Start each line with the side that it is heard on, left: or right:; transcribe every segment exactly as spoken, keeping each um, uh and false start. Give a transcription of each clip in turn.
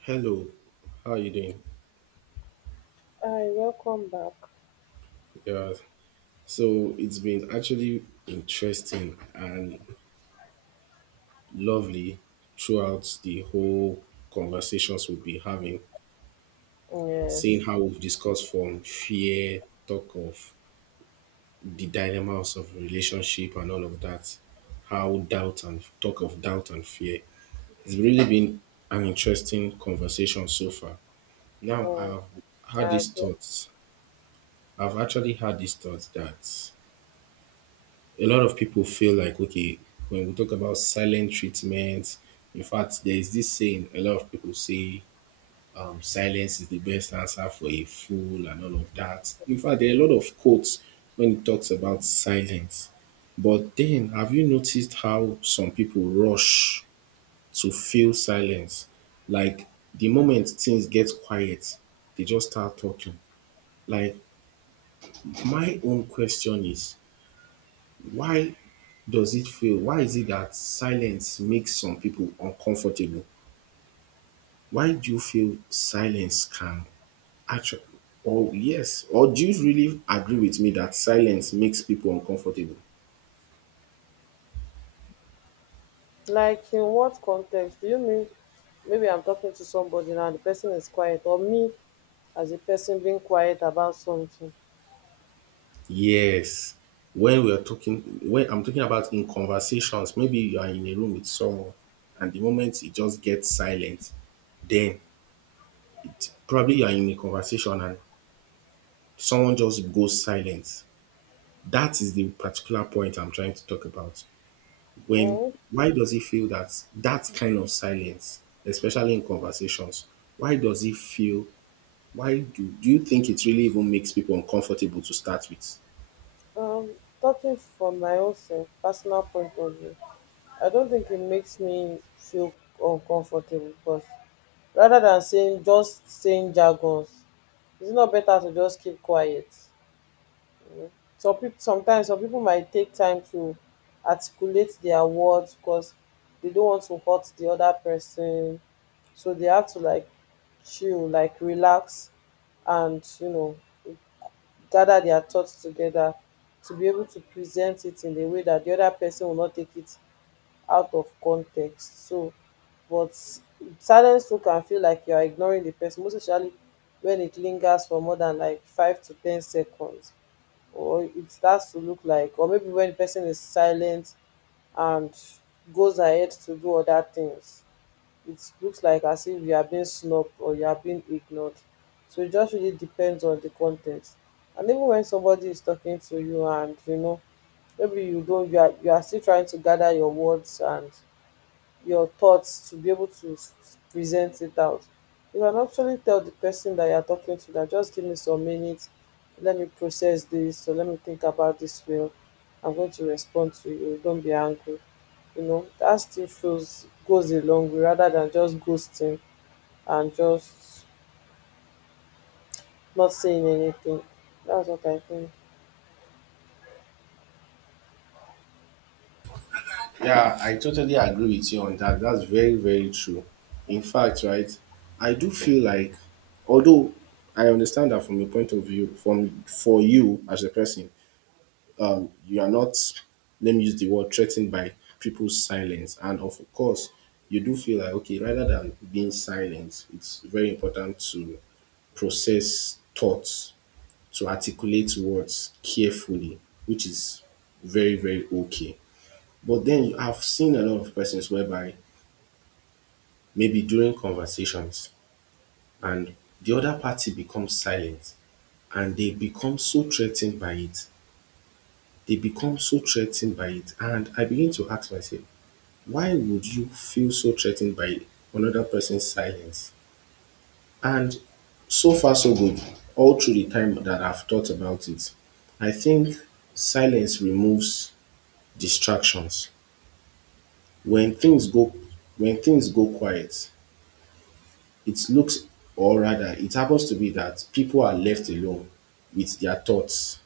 right: Hello, how are you doing?
left: Hi, welcome back.
right: Yeah, so it's been actually interesting and lovely throughout the whole conversations we've been having, seeing
left: Yes,
right: how we've discussed from fear, talk of the dilemmas of relationship and all of that, how doubt and talk of doubt and fear. It's really been an interesting conversation so far. Now
left: mm,
right: I've had
left: I
right: these
left: agree.
right: thoughts. I've actually had these thoughts that a lot of people feel like okay when we talk about silent treatment. In fact, there is this saying a lot of people say, um, silence is the best answer for a fool and all of that. In fact, there are a lot of quotes when it talks about silence. But then, have you noticed how some people rush to feel silence? Like, the moment things get quiet, they just start talking. Like, my own question is, Why does it feel, why is it that silence makes some people uncomfortable? Why do you feel silence can actually, or yes, or do you really agree with me that silence makes people uncomfortable?
left: Like, in what context do you mean? Maybe I'm talking to somebody now, the person is quiet, or me as a person being quiet about something.
right: Yes. When we are talking, when I'm talking about in conversations, maybe you are in a room with someone, and the moment it just gets silent, then probably you are in a conversation and someone just goes silent. That is the particular point I'm trying to talk about. When
left: Mm,
right: Why does it feel that that kind of silence, especially in conversations? Why does it feel? Why do, do you think it really even makes people uncomfortable to start with?
left: um, Talking from my own self, personal point of view, I don't think it makes me feel uncomfortable because rather than saying just saying jargons, it's not better to just keep quiet. Some people sometimes some people might take time to articulate their words because they don't want to hurt the other person, so they have to like chill, like relax, and you know, gather their thoughts together to be able to present it in a way that the other person will not take it out of context. So but silence too can feel like you are ignoring the person, most especially when it lingers for more than like five to ten seconds, or it starts to look like, or maybe when the person is silent and goes ahead to do other things, it looks like as if you are being snubbed or you are being ignored. So it just really depends on the context. And even when somebody is talking to you, and you know, maybe you don't, you are, you are still trying to gather your words and your thoughts to be able to s- present it out. You can actually tell the person that you're talking to that, just give me some minutes, let me process this, or let me think about this well. I'm going to respond to you. Don't be angry. You know, that still feels goes a long way rather than just ghosting and just not saying anything. That's what I think.
right: Yeah, I totally agree with you on that. That's very, very true. In fact, right, I do feel like, although I understand that from a point of view, from for you as a person, you are not, let me use the word, threatened by people's silence. And of course, you do feel like, okay, rather than being silent, it's very important to process thoughts, to articulate words carefully, which is very, very okay. But then, I've seen a lot of persons whereby maybe during conversations, and the other party becomes silent and they become so threatened by it. They become so threatened by it. And I begin to ask myself, why would you feel so threatened by another person's silence? And so far, so good. All through the time that I've thought about it, I think silence removes distractions. When things go when things go quiet, it looks, or rather it happens to be that people are left alone with their thoughts,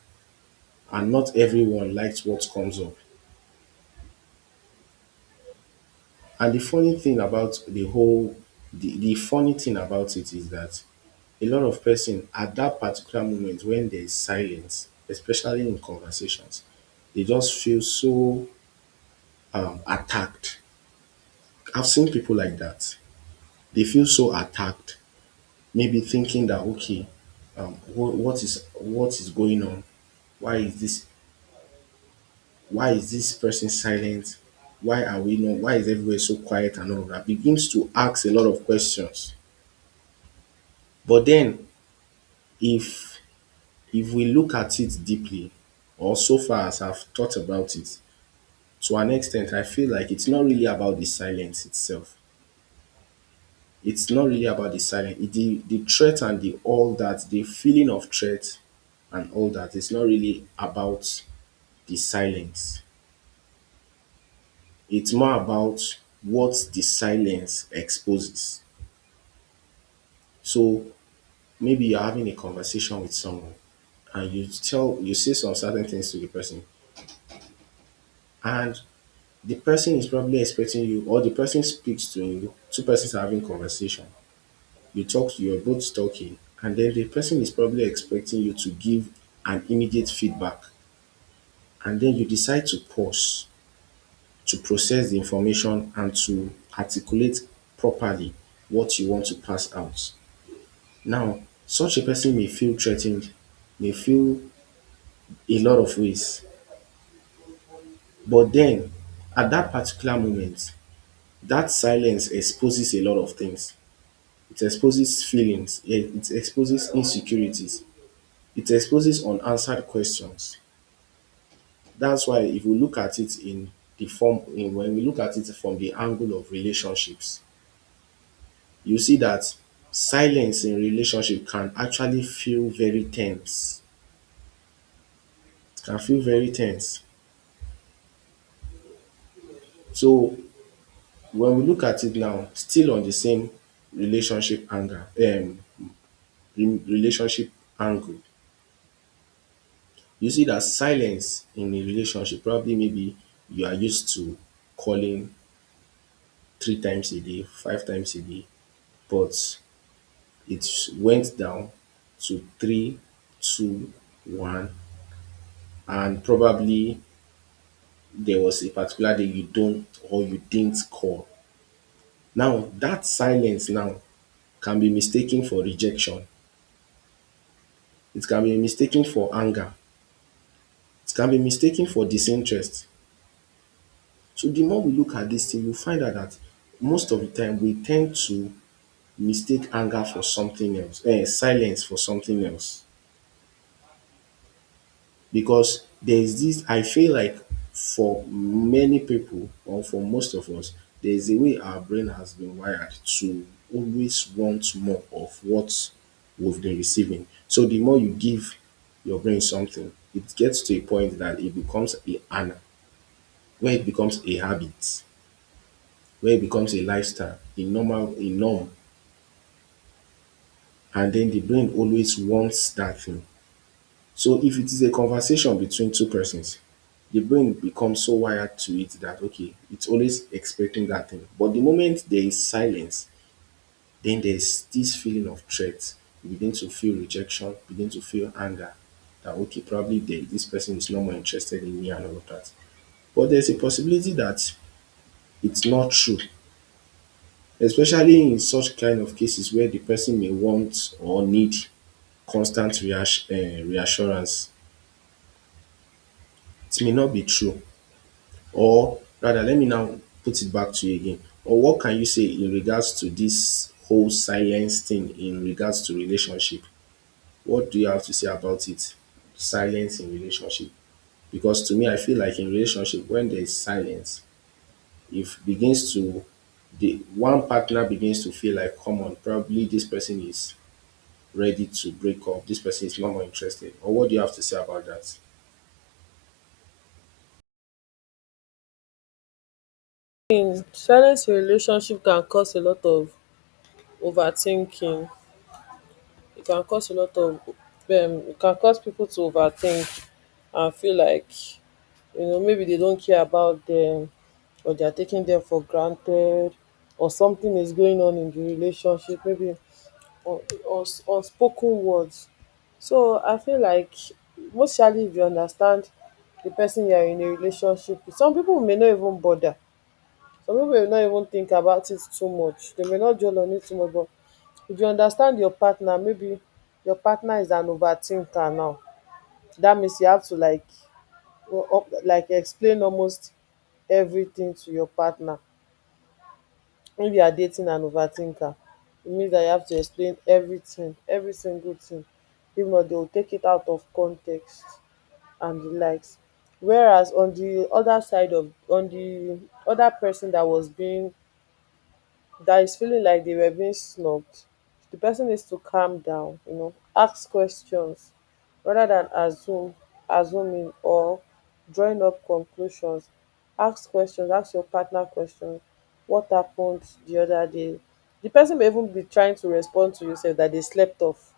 right: and not everyone likes what comes up. And the funny thing about the whole, the, the funny thing about it is that a lot of person at that particular moment when there is silence, especially in conversations, they just feel so, um, attacked. I've seen people like that. They feel so attacked, maybe thinking that okay, um, wh- what is what is going on? Why is this? Why is this person silent? Why are we not? Why is everywhere so quiet and all of that? Begins to ask a lot of questions. But then, If if we look at it deeply, or so far as I've thought about it, to an extent I feel like it's not really about the silence itself. It's not really about the silence. It- The the threat and the all that, the feeling of threat and all that, it's not really about the silence. It's more about what the silence exposes. So maybe you're having a conversation with someone and you tell you say some certain things to the person, and the person is probably expecting you, or the person speaks to you. Two persons are having conversation. You talk, you're both talking, and then the person is probably expecting you to give an immediate feedback. And then you decide to pause to process the information and to articulate properly what you want to pass out. Now, such a person may feel threatened, may feel a lot of ways, but then at that particular moment, that silence exposes a lot of things. It exposes feelings, yeah, it exposes insecurities, it exposes unanswered questions. That's why if we look at it in the form, in when we look at it from the angle of relationships, you see that silence in relationship can actually feel very tense. It can feel very tense. So when we look at it now, still on the same relationship anger um re- relationship angle, you see that silence in a relationship, probably maybe you are used to calling three times a day, five times a day, but it went down to three, two, one, and probably there was a particular day you don't, or you didn't call. Now that silence now can be mistaken for rejection. It can be mistaken for anger. It can be mistaken for disinterest. So the more we look at this thing, you find out that most of the time we tend to mistake anger for something else, eh, silence for something else, because there is this, I feel like, for many people or for most of us, there is a way our brain has been wired to always want more of what we've been receiving. So the more you give your brain something, it gets to a point that it becomes a an where it becomes a habit, where it becomes a lifestyle, a normal a norm, and then the brain always wants that thing. So if it is a conversation between two persons, the brain becomes so wired to it that okay, it's always expecting that thing. But the moment there is silence, then there's this feeling of threat. You begin to feel rejection, begin to feel anger that okay, probably they, this person is no more interested in me and all of that. But there's a possibility that it's not true, especially in such kind of cases where the person may want or need constant reass- eh, reassurance. It may not be true. Or rather, let me now put it back to you again. Or what can you say in regards to this whole silence thing in regards to relationship? What do you have to say about it? Silence in relationship, because to me I feel like in relationship when there is silence, if begins to the one partner begins to feel like, come on, probably this person is ready to break up, this person is no more interested, or what do you have to say about that?
left: In silence in relationship can cause a lot of overthinking. It can cause a lot of um, it can cause people to overthink and feel like, you know, maybe they don't care about them, or they are taking them for granted, or something is going on in the relationship, maybe, or or s- unspoken words. So I feel like, mostly if you understand the person you are in a relationship with, some people may not even bother, some people may not even think about it too much, they may not dwell on it too much. But if you understand your partner, maybe your partner is an overthinker, now that means you have to like go up, like explain almost everything to your partner. If you are dating an overthinker, it means that you have to explain everything, every single thing. If not, they will take it out of context and the likes. Whereas on the other side of on the other person that was being, that is feeling like they were being snubbed, the person needs to calm down, you know, ask questions rather than assume, assuming or drawing up conclusions. Ask questions, ask your partner questions. What happened the other day? The person may even be trying to respond to you, say that they slept off,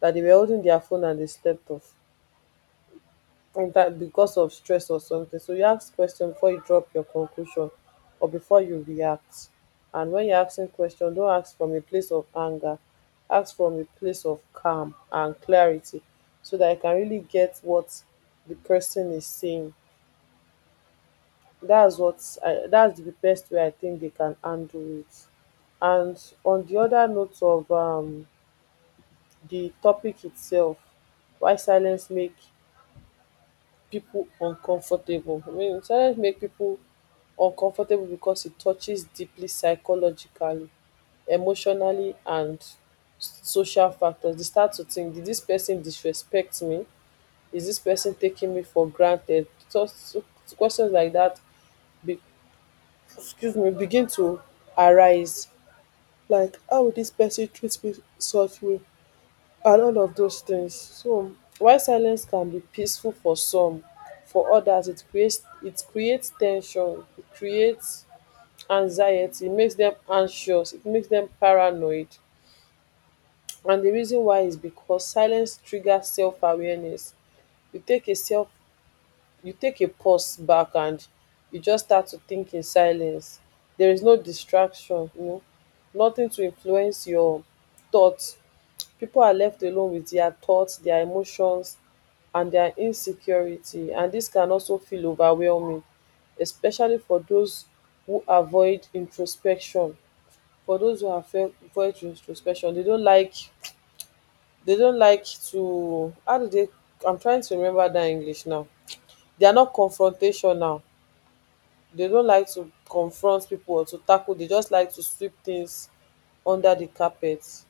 left: that they were holding their phone and they slept off in that because of stress or something. So you ask question before you drop your conclusion or before you react. And when you're asking question, don't ask from a place of anger. Ask from a place of calm and clarity so that you can really get what the person is saying. That's what I, that's the best way I think they can handle it. And on the other note of um, the topic itself, why silence make people uncomfortable. I mean, silence make people uncomfortable because it touches deeply psychologically, emotionally, and s- social factors. They start to think, did this person disrespect me? Is this person taking me for granted? Just questions like that, be, excuse me, begin to arise. Like, how would this person treat me such way? And all of those things. So while silence can be peaceful for some, for others it creates it creates tension, it creates anxiety, it makes them anxious, it makes them paranoid. And the reason why is because silence triggers self awareness. You take a self you take a pause back and you just start to think in silence. There is no distraction, you know, nothing to influence your thoughts. People are left alone with their thoughts, their emotions, and their insecurity, and this can also feel overwhelming, especially for those who avoid introspection. For those who have avo- avoid introspection, they don't like they don't like to, how do they, I'm trying to remember that English now. They are not confrontational. They don't like to confront people or to tackle. They just like to sweep things under the carpet. So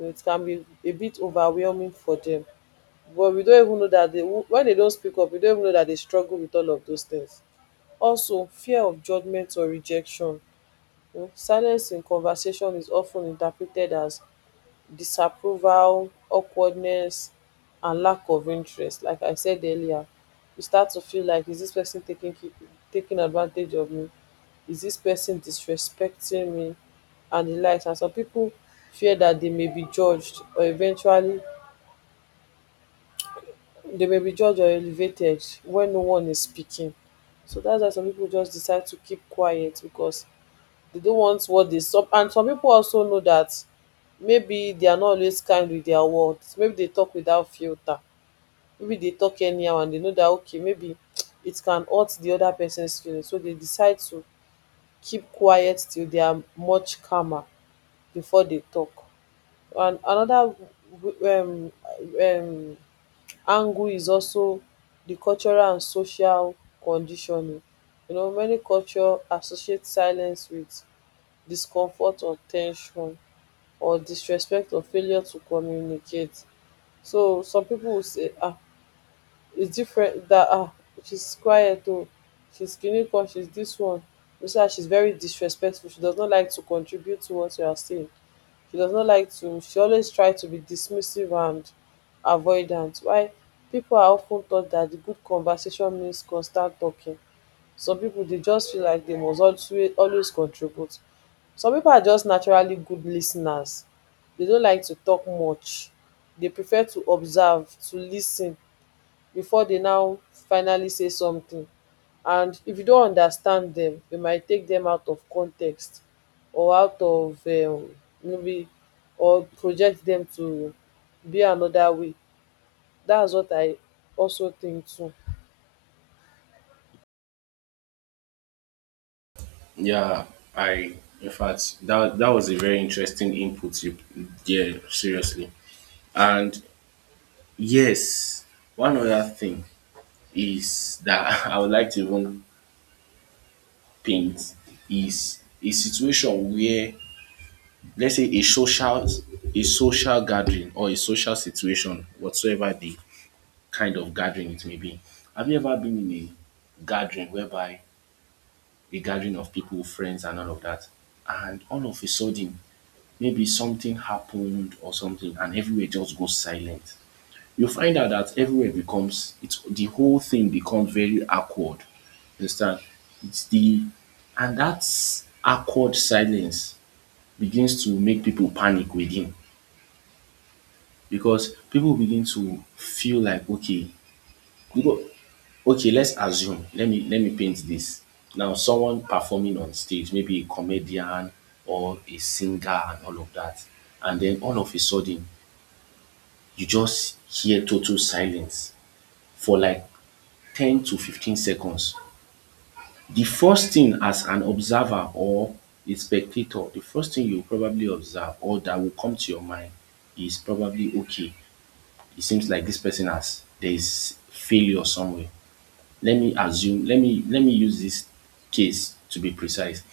left: it can be a bit overwhelming for them. But we don even know that they, when they don't speak up, we don't even know that they struggle with all of those things. Also, fear of judgment or rejection. Mm, Silence in conversation is often interpreted as disapproval, awkwardness, and lack of interest. Like I said earlier, you start to feel like, is this person taking taking advantage of me? Is this person disrespecting me? And the likes. And some people fear that they may be judged or eventually they may be judged or elevated when no one is speaking. So that's why some people just decide to keep quiet because they don't want what they stop. And some people also know that maybe they are not always kind with their words. Maybe they talk without filter. Maybe they talk anyhow and they know that, okay, maybe it can hurt the other person's feelings. So they decide to keep quiet till they are much calmer before they talk. And another um, um, angle is also the cultural and social conditioning. You know, many culture associate silence with discomfort or ten sion or disrespect or failure to communicate. So some people will say, ah, its different. That, ah, shes quiet, oh, shes kini kan, shes this one, you say her, shes very disrespectful, she does not like to contribute to what you are saying, she does not like to, she always try to be dismissive and avoidant. While pipo are of ten taught dat good conversation means constant talking, some pipo dey just feel like dem must always always contribute. Some pipo are just naturally good lis ten ers, dey no like to talk much, dey prefer to observe, to lis ten before dey now finally say something. And if you don't understand them, you might take them out of context, or out of um, maybe, or project them to be another way. That's what I also think too.
right: Yeah, I in fact, that that was a very interesting input you Yeah, seriously. And yes, one other thing is that I would like to even paint is a situation where, let's say, a social, a social gathering or a social situation, whatsoever the kind of gathering it may be. Have you ever been in a gathering whereby a gathering of people, friends and all of that, and all of a sudden, maybe something happened or something, and everywhere just goes silent? You find out that everywhere becomes, it's the whole thing becomes very awkward. You understand? It's the, and that awkward silence begins to make people panic within, because people begin to feel like okay, because okay, let's assume, let me let me paint this. Now, someone performing on stage, maybe a comedian or a singer and all of that, and then all of a sudden you just hear total silence for like ten to fifteen seconds. The first thing, as an observer or a spectator, the first thing you probably observe or that will come to your mind is probably okay, it seems like this person has, there is failure somewhere. Let me assume, let me let me use this case to be precise.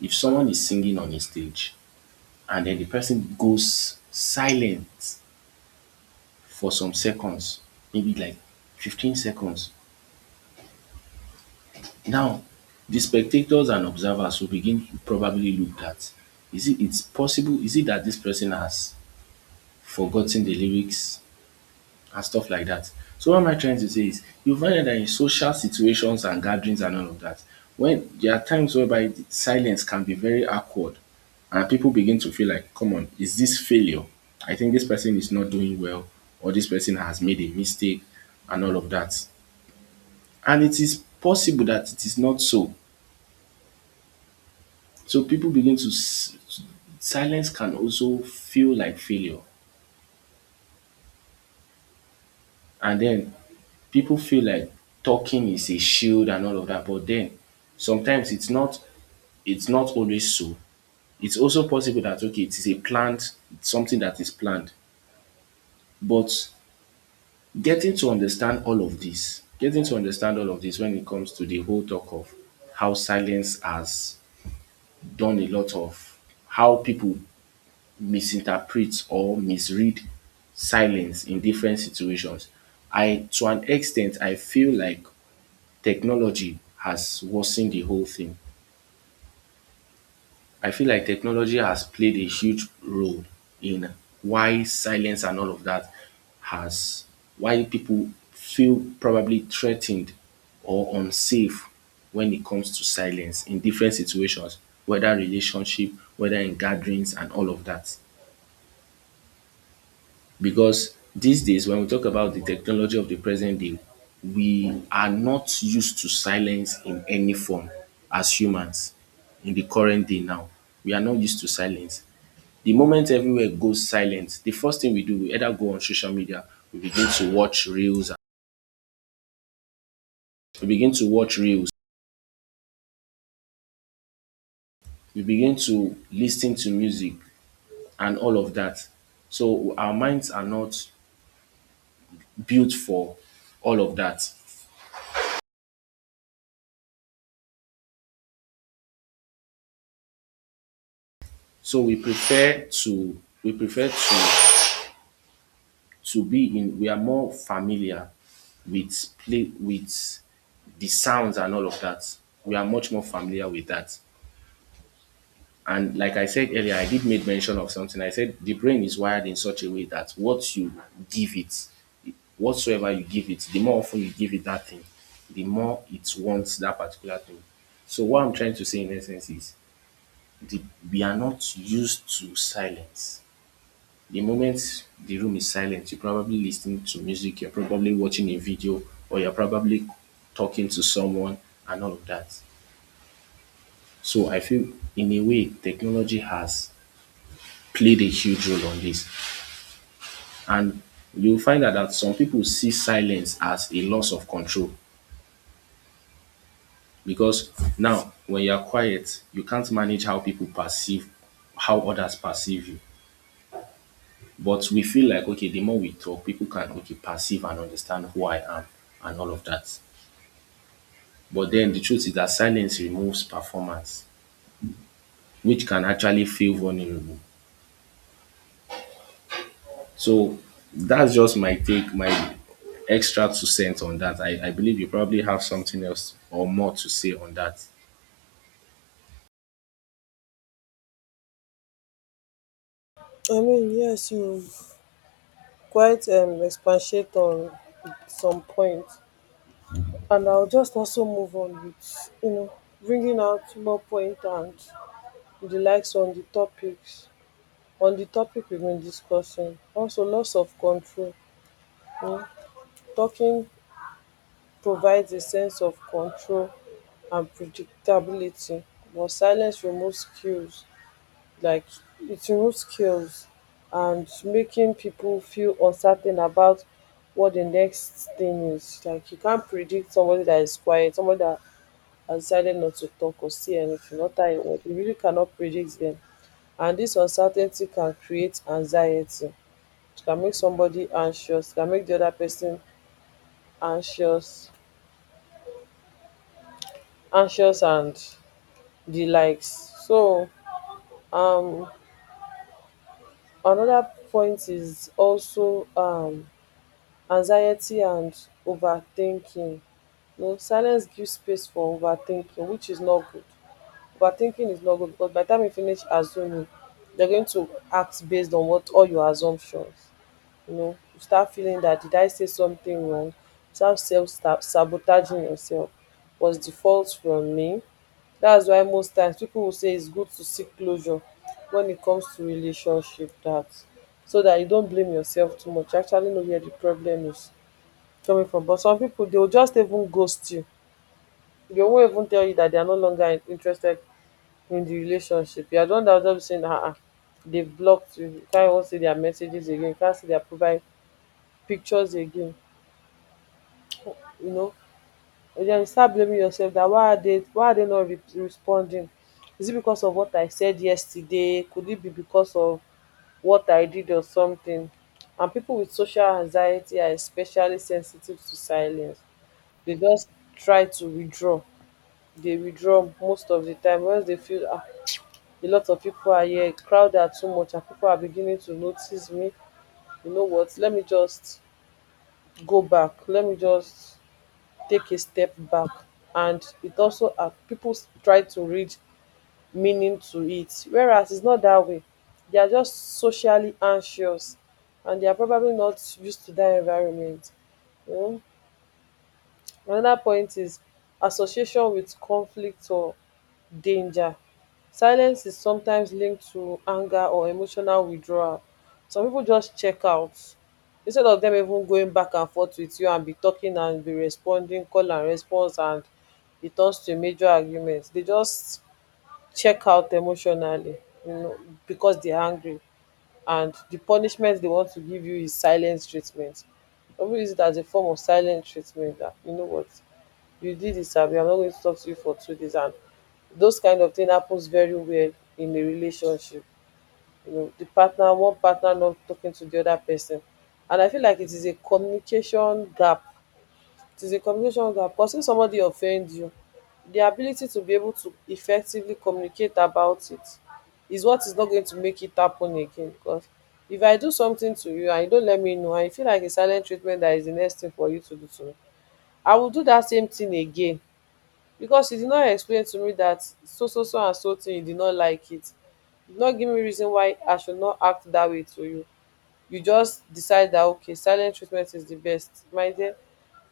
right: If someone is singing on a stage and then the person goes silent for some seconds, maybe like fifteen seconds. Now, the spectators and observers will begin probably look at, is it, it's possible, is it that this person has forgotten the lyrics and stuff like that? So what am I trying to say is, you find out that in social situations and gatherings and all of that, when there are times whereby the silence can be very awkward, and people begin to feel like, come on, is this failure? I think this person is not doing well, or this person has made a mistake and all of that. And it is possible that it is not so. So people begin to s-, silence can also feel like failure. And then people feel like talking is a shield and all of that. But then sometimes it's not it's not always so. It's also possible that okay, it is a planned, it's something that is planned. But getting to understand all of this, getting to understand all of this when it comes to the whole talk of how silence has done a lot of, how people misinterprets or misread silence in different situations. I to an extent I feel like technology has worsened the whole thing. I feel like technology has played a huge role in why silence and all of that has, why people feel probably threatened or unsafe when it comes to silence in different situations, whether relationship, whether in gatherings and all of that. Because these days when we talk about the technology of the present day, we are not used to silence in any form as humans in the current day now. We are not used to silence. The moment everywhere goes silent, the first thing we do, we either go on social media, we begin to watch reels, we begin to watch reels, we begin to listen to music and all of that. So our minds are not built for all of that. So we prefer to we prefer to to be in we are more familiar with play with the sounds and all of that. We are much more familiar with that. And like I said earlier, I did make mention of something. I said the brain is wired in such a way that what you give it, whatsoever you give it, the more often you give it that thing, the more it wants that particular thing. So what I'm trying to say in essence is, the, we are not used to silence. The moment the room is silent, you're probably listening to music, you're probably watching a video, or you're probably talking to someone and all of that. So I feel in a way technology has played a huge role on this. And you'll find out that some people see silence as a loss of control because now when you're quiet, you can't manage how people perceive, how others perceive you. But we feel like okay, the more we talk, people can okay perceive and understand who I am and all of that. But then the truth is that silence removes performance, which can actually feel vulnerable. So that's just my take, my extra two cents on that. I, I believe you probably have something else or more to say on that.
left: I mean, yes, you quite um expatiate on some points, and I'll just also move on with, you know, bringing out more point and the likes on the topics on the topic we've been discussing. Also loss of control. You know, talking provides a sense of control and predictability, but silence removes skills, like it removes skills and making people feel uncertain about what the next thing is. Like you can't predict somebody that is quiet, somebody that has decided not to talk or say anything, not that you you really cannot predict them. And this uncertainty can create anxiety. It can make somebody anxious, it can make the other person anxious, anxious and the likes. So um another point is also um anxiety and overthinking. You know, silence gives space for overthinking, which is not good. Overthinking is not good because by the time you finish assuming, you're going to act based on what all your assumptions. You know, you start feeling that, did I say something wrong? Start self sta- sabotaging yourself. Was the fault from me? That's why most times people will say it's good to seek closure when it comes to relationship, that so that you don't blame yourself too much. You actually know where the problem is coming from. But some people they'll just even ghost you. They won't even tell you that they are no longer in- interested in the relationship. You are the one that will just be saying, uh-uh. They've blocked you. You can't even see their messages again. You can't see their profile pictures again. You know, and then you start blaming yourself that why are they why are they not re- responding? Is it because of what I said yesterday? Could it be because of what I did or something? And people with social anxiety are especially sensitive to silence. They just try to withdraw. They withdraw most of the time once they feel, ah, a lot of people are here, crowd are too much, and people are beginning to notice me. You know what? Let me just go back. Let me just take a step back. And it also um people try to read meaning to it, whereas its not that way. They are just socially anxious and they are probably not used to that environment. um. Another point is association with conflict or danger. Silence is sometimes linked to anger or emotional withdrawal. Some people just check out instead of them even going back and forth with you and be talking and be responding, call and response, and it turns to a major argument. They just check out emotionally, you know, because they're angry. And the punishment they want to give you is silence treatment. Some people use it as a form of silent treatment that, you know what, you did this, abi I'm not going to talk to you for two days. And those kind of thing happens very well in a relationship, you know, the partner, one partner not talking to the other person. And I feel like it is a communication gap. It is a communication gap because if somebody offends you, the ability to be able to effectively communicate about it is what is not going to make it happen again. Because if I do something to you and you don't let me know and you feel like a silent treatment that is the next thing for you to do to me, I will do that same thing again, because you did not explain to me that so so so and so thing you did not like it. You did not give me reason why I should not act that way to you. You just decide that, okay, silent treatment is the best. My dear,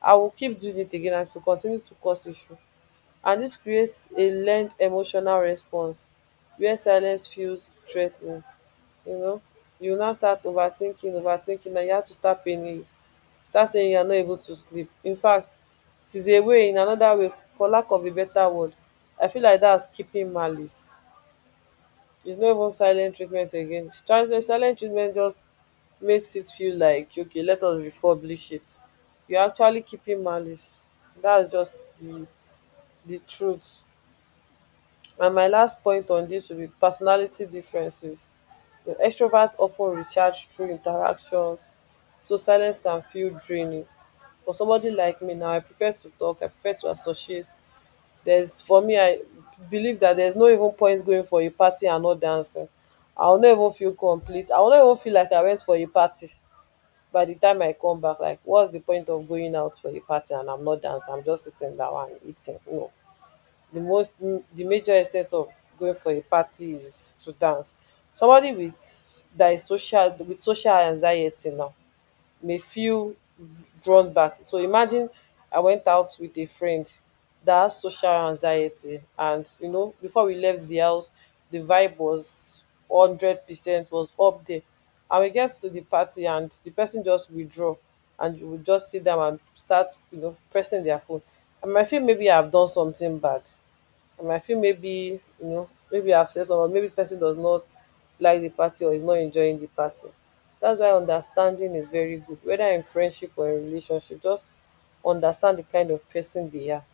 left: I will keep doing it again and to continue to cause issue. And this creates a learned emotional response where silence feels threatening. You know, you now start overthinking, overthinking, and you have to start paying, start saying you are not able to sleep. In fact, it is a way, in another way, for lack of a better word, I feel like that's keeping malice. It's not even silent treatment again. Silent silent treatment just makes it feel like, okay, let us republish it. You're actually keeping malice. That's just the, the truth. And my last point on this will be personality differences. The extroverts often recharge through interactions, so silence can feel draining. For somebody like me now, I prefer to talk, I prefer to associate. There's, for me, I believe that there's no even point going for a party and not dancing. I'll not even feel complete. I'll not even feel like I went for a party by the time I come back. Like, what's the point of going out for a party and I'm not dancing? I'm just sitting down and eating. No, the most, the major essence of going for a party is to dance. Somebody with that is social with social anxiety now may feel drawn back. So imagine I went out with a friend that has social anxiety, and you know, before we left the house, the vibe was hundred percent, was up there, and we get to the party, and the person just withdraw, and you will just see them and start, you know, pressing their phone. I might feel maybe I've done something bad. And I feel maybe, you know, maybe I've said something, or maybe person does not like the party or is not enjoying the party. That's why understanding is very good, whether in friendship or in relationship. Just understand the kind of person they are.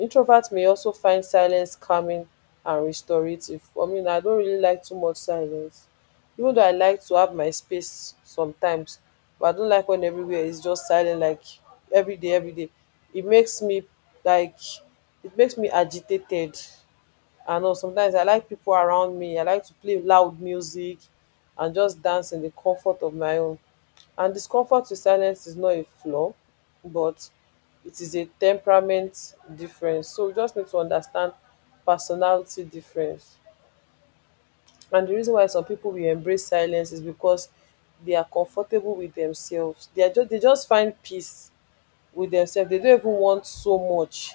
left: Introverts may also find silence calming and restorative. I mean, I don't really like too much silence. Even though I like to have my space sometimes, but I don't like when everywhere is just silent, like every day, every day. It makes me like it makes me agitated. I know sometimes I like people around me. I like to play loud music and just dance in the comfort of my own. And discomfort with silence is not a flaw, but it is a temperament difference. So we just need to understand personality difference. And the reason why some people will embrace silence is because they are comfortable with themselves. They are just they just find peace with themselves. They don't even want so much.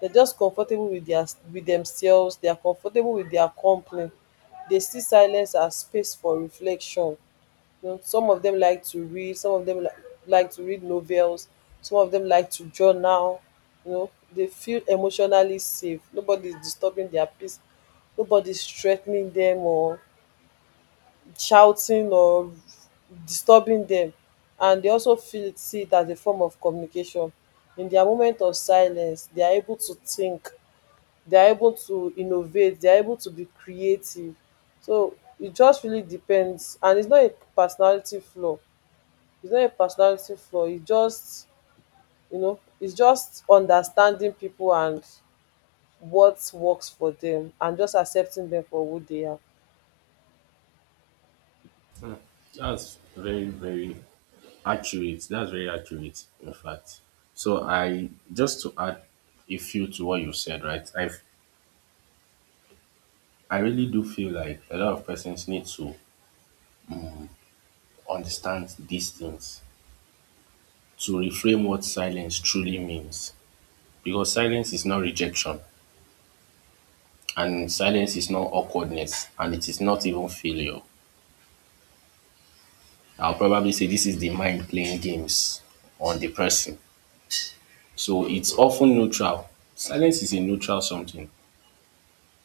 left: They're just comfortable with their with themselves. They are comfortable with their company. They see silence as space for reflection. You know, some of them like to read. Some of them like, like to read novels. Some of them like to journal. You know, they feel emotionally safe. Nobody's disturbing their peace. Nobody's threatening them or shouting or disturbing them, and they also feel it see it as a form of communication. In their moment of silence, they are able to think, they are able to innovate, they are able to be creative. So it just really depends, and it's not a personality flaw, it's not a personality flaw, it's just, you know, it's just understanding people and what works for them, and just accepting them for who they are.
right: That's very, very accurate. That's very accurate, in fact. So I just to add a few to what you said, right? I I really do feel like a lot of persons need to understand these things to reframe what silence truly means. Because silence is not rejection, and silence is not awkwardness, and it is not even failure. I'll probably say this is the mind playing games on the person. So it's often neutral. Silence is a neutral something.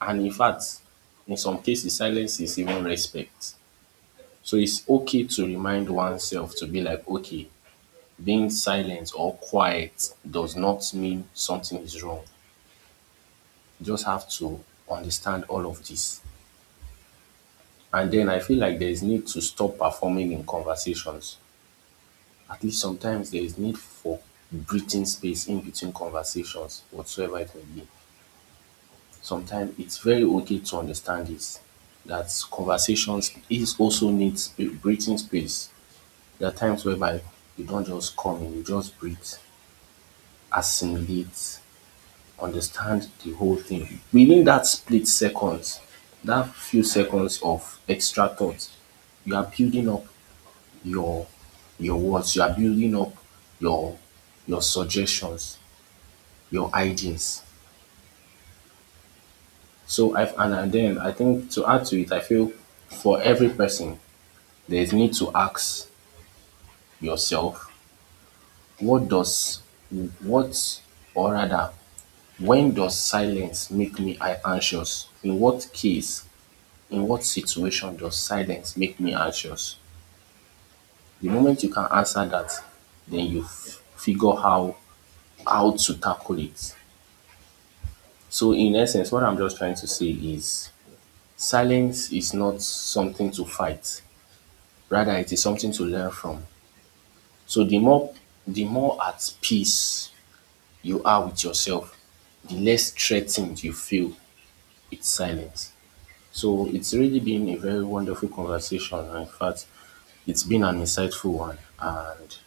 right: And in fact, in some cases, silence is even respect. So it's okay to remind oneself to be like, okay, being silent or quiet does not mean something is wrong. You just have to understand all of this. And then I feel like there is need to stop performing in conversations. At least sometimes there is need for breathing space in between conversations, whatsoever it may be. Sometimes it's very okay to understand this that conversations is also needs a breathing space. There are times whereby you don't just come in, you just breathe, assimilate, understand the whole thing. Within that split seconds, that few seconds of extra thought, you are building up your your words, you are building up your your suggestions, your ideas. So I've and I- then I think to add to it, I feel for every person there's need to ask yourself what does what, or rather, when does silence make me a- anxious? In what case, in what situation does silence make me anxious? The moment you can answer that, then you f- figure how how to tackle it. So, in essence, what I'm just trying to say is silence is not something to fight. Rather, it is something to learn from. So, the more the more at peace you are with yourself, the less threatened you feel with silence. So, it's really been a very wonderful conversation. In fact, it's been an insightful one. And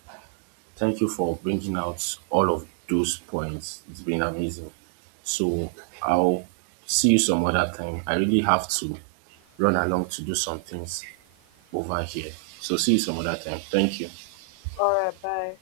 right: thank you for bringing out all of those points. It's been amazing. So I'll see you some other time. I really have to run along to do some things over here. So see you some other time. Thank you.
left: All right, bye.